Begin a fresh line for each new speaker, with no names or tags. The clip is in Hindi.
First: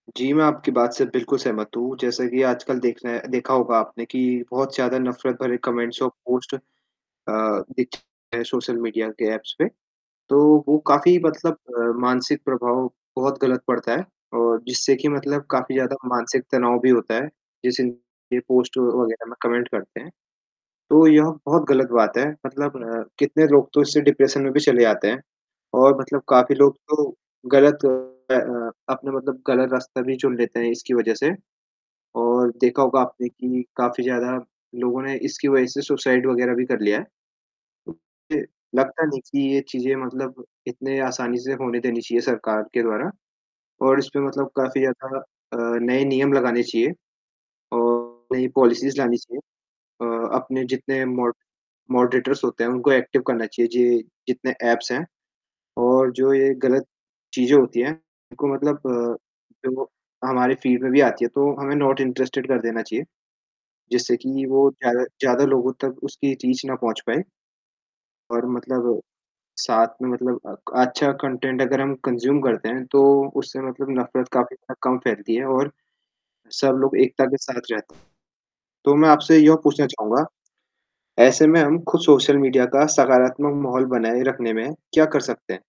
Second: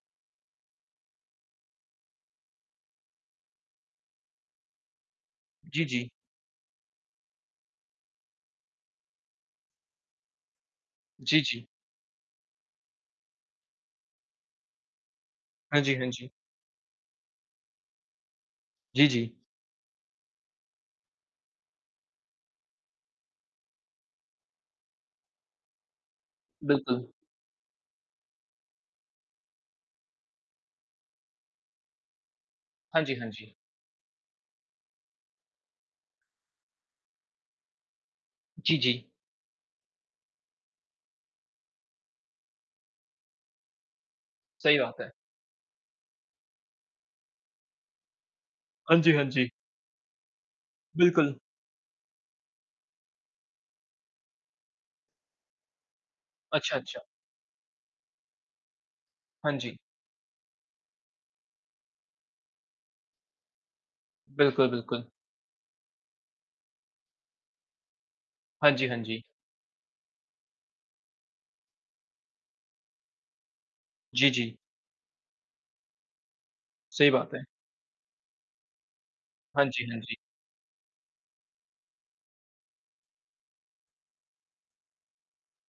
जी, मैं आपकी बात से बिल्कुल सहमत हूँ, जैसा कि आजकल देखना देखा होगा आपने कि बहुत ज़्यादा नफ़रत भरे
जी,
कमेंट्स
जी।
और पोस्ट अ, दिखते हैं सोशल मीडिया के ऐप्स पे। तो वो काफ़ी
जी,
मतलब
जी।
अ, मानसिक प्रभाव बहुत ग़लत पड़ता है और जिससे कि मतलब काफ़ी
हाँ जी,
ज़्यादा
हाँ जी।
मानसिक तनाव भी होता है, जैसे पोस्ट
जी,
वग़ैरह
जी।
में कमेंट करते हैं, तो यह बहुत ग़लत बात है, मतलब कितने लोग तो इससे डिप्रेशन में भी चले जाते हैं और मतलब काफ़ी लोग
बिल्कुल।
तो ग़लत अ, अपना मतलब ग़लत रास्ता भी चुन लेते हैं इसकी वजह से और देखा होगा
हाँ जी,
आपने
हाँ जी।
कि काफ़ी ज़्यादा लोगों ने इसकी वजह से सुसाइड वग़ैरह भी कर लिया है। तो मुझे
जी, जी।
लगता नहीं कि ये चीज़ें मतलब इतनें आसानी से होने देनी चाहिए सरकार के द्वारा और इस पे मतलब
सही
काफ़ी
बात है।
ज़्यादा अ, नए नियम लगाने चाहिए और नई
हाँ
पॉलिसीज़
जी,
लानी
हाँ
चाहिए।
जी।
अ, अपने जितने
बिल्कुल।
मॉड मॉडरेटर्स होते हैं उनको एक्टिव करना चाहिए। जि जितने ऐप्स हैं और जो ये
अच्छा,
ग़लत
अच्छा।
चीज़ें होती हैं, उनको मतलब
हाँ जी।
जो हमारे फीड में भी आती हैं तो हमें नॉट इंटरेस्टेड कर देना चाहिए, जिससे कि
बिल्कुल,
वो
बिल्कुल।
ज़्यादा ज़्यादा लोगों तक उसकी रीच ना पहुँच पाए। और
हाँ जी, हाँ
मतलब
जी।
साथ में मतलब क अच्छा कंटेंट अगर हम कंज्यूम करते हैं, तो उससे मतलब नफ़रत
जी,
काफ़ी
जी।
ज़्यादा कम फ़ैलती है और सब लोग
सही
एकता
बात
के
है।
साथ रहते हैं। तो मैं आपसे यह
हाँ जी,
पूछना
हाँ जी।
चाहूँगा ऐसे में हम ख़ुद सोशल मीडिया का सकारात्मक माहौल बनाए रखने में क्या कर सकते हैं?